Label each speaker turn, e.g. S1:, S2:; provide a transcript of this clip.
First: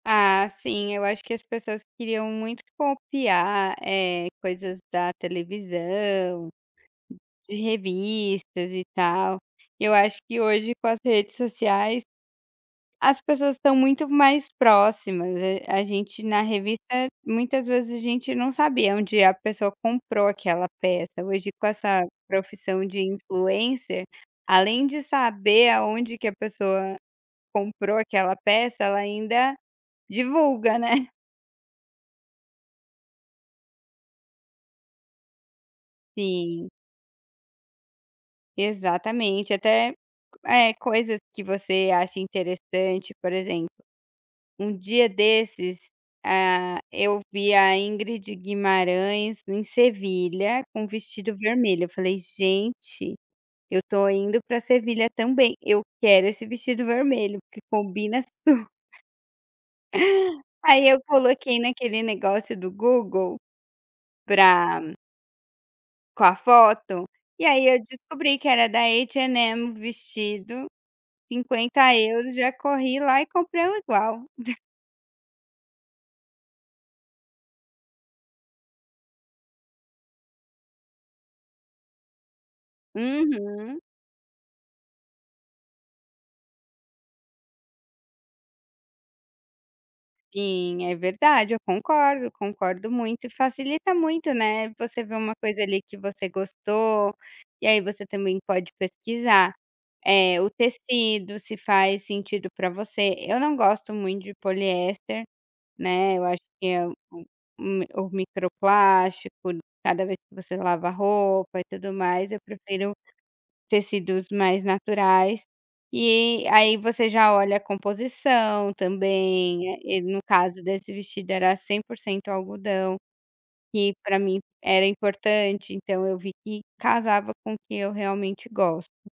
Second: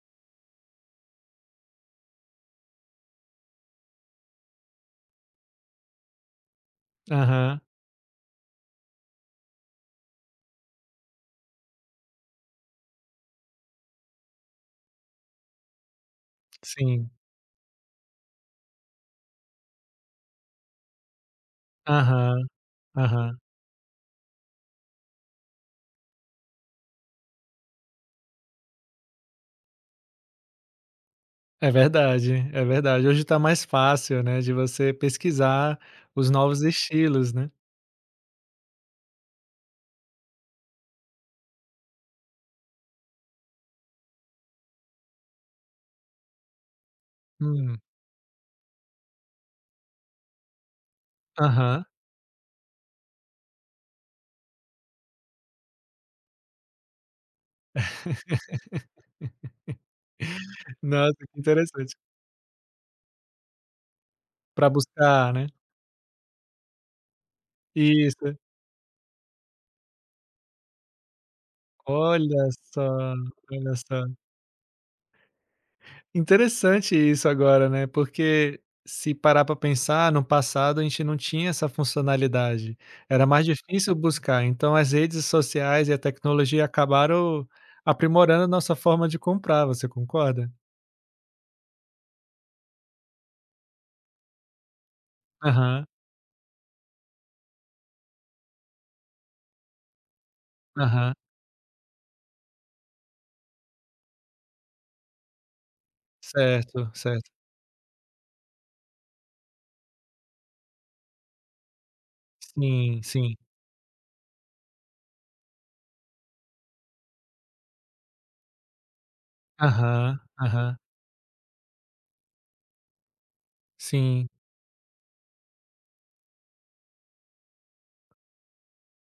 S1: Ah, sim, eu acho que as pessoas queriam muito copiar, eh, coisas da televisão, de
S2: Aham.
S1: revistas, e tal. Eu acho que hoje, com as redes sociais, as pessoas estão muito mais próximas, hã, a gente, na revista,
S2: Sim.
S1: muitas vezes a gente não sabia onde a pessoa comprou aquela peça, hoje com essa
S2: Aham.
S1: profissão de
S2: Aham.
S1: Influencer, além de saber aonde que a pessoa comprou aquela peça, ela ainda divulga, né.
S2: É verdade, é verdade. Hoje está mais fácil, né, de você pesquisar os novos
S1: Sim.
S2: estilos, né.
S1: Exatamente, até, eh, coisas que você acha interessante, por exemplo, um dia desses, ah, eu vi a
S2: Hum.
S1: Ingrid Guimarães em Sevilha, com um vestido vermelho,
S2: Aham.
S1: eu falei "gente, eu estou indo para Sevilha também, eu quero esse vestido vermelho, porque combina super". Aí eu
S2: Nossa, que
S1: coloquei
S2: interessante.
S1: naquele negócio do Google,
S2: Para
S1: pra
S2: buscar, né.
S1: com a foto, e aí eu
S2: Isso.
S1: descobri que era da H&M o vestido, 50€,
S2: Olha
S1: já
S2: só,
S1: corri lá e comprei
S2: olha
S1: um
S2: só.
S1: igual.
S2: Interessante isso agora, né, porque, se parar para pensar, no passado, a gente não tinha essa funcionalidade. Era mais
S1: Uhum.
S2: difícil buscar, então as redes sociais e a tecnologia acabaram aprimorando a nossa forma de comprar, você concorda?
S1: Sim, é verdade, eu concordo, concordo muito. Facilita muito, né, você ver uma coisa, ali,
S2: Aham.
S1: que você gostou, e aí você também pode pesquisar, eh, o
S2: Aham.
S1: tecido, se faz sentido para você. Eu não gosto muito de poliéster, né, eu acho que é
S2: Certo,
S1: o u
S2: certo.
S1: um o micro-plástico, cada vez que você lava a roupa, e tudo mais, eu prefiro
S2: Sim, sim.
S1: tecidos mais naturais. E aí você já olha a composição também, eh, e no
S2: Aham,
S1: caso
S2: aham.
S1: desse vestido, era 100% algodão, que para
S2: Sim.
S1: mim era importante, então eu vi que casava com o que eu realmente gosto.